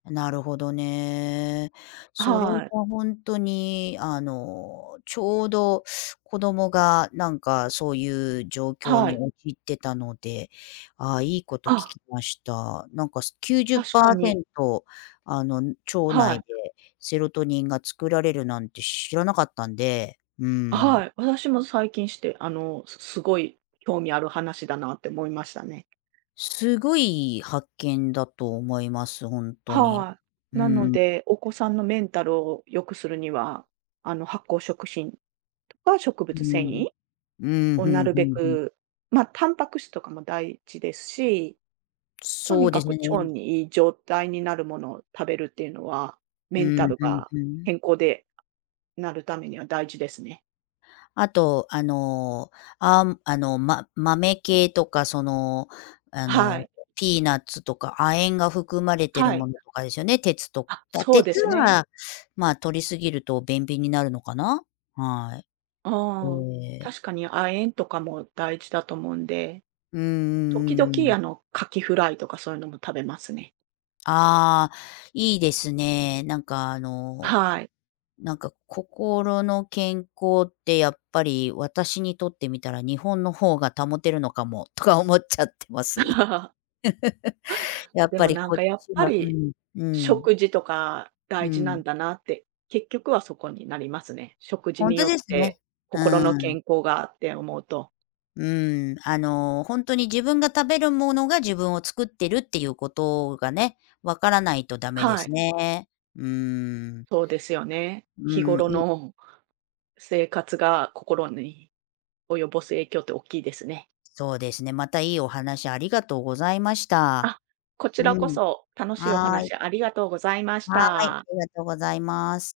なるほどね。それはい。はほんとに、あの、ちょうど子供が、なんか、そういう状況はにい。陥ってたので、ああ、いいこと聞あ。きました。なんか、すきゅうじゅっ確パかーセに。ントあの、ん、腸は内い。でセロトニンが作られるなんて知らなかったんで、うあ、ん。はい、私も最近知って、あの、すすごい興味ある話だなって思いましたね。すごい発見だと思います、ほんとに。はい、うなのん。で、お子さんのメンタルを良くするには、あの、発酵食品とか植うー物繊ん、維うん、をふん、なうるべん、ふん。く、ま、タンパク質とかも大事ですし、とそにうでかすく腸ね。に良い状態になるものを食べるっていうのは、うメンタん、ルふんがふん。健康でなるためには大事ですね。あと、あの、あ、むあの、ま豆系とかその、あはの、い。ピーナッツとか亜鉛が含まれてはるい。ものとかですよね、鉄と、あ、だそうで鉄すね。は、ま、摂りすぎると便秘になるのかな？はい。ああ、ええ。確かに亜鉛とかも大事だと思うんで。うん時うんうんう々、ん。あの、カキフライとかそういうのも食べますね。ああ、いいですね、なんか、あの、はい。なんか、心の健康ってやっぱり私にとってみたら「日本の方が保てるのかも」とか思っちゃってます。やっでぱも、りなんこっか、やっちぱはうり、ん、うん。食事とかう大事なん。んだなって、結局はそこになりますね。食事ほんにとよっですね。てう心のん。健康がって思うと。うん、あの、ほんとに自分が食べるものが自分を作ってるっていうことがね、分からないと駄目ではすい。ね。うーん。そうですよね、う日ん、頃いの生活が心に及ぼす影響っておっきいですね。そうですね、また良いお話ありがとうございました。あ、こちうらこん、そ、楽しいおはい。話ありがとうございましはい、あた。りがとうございます。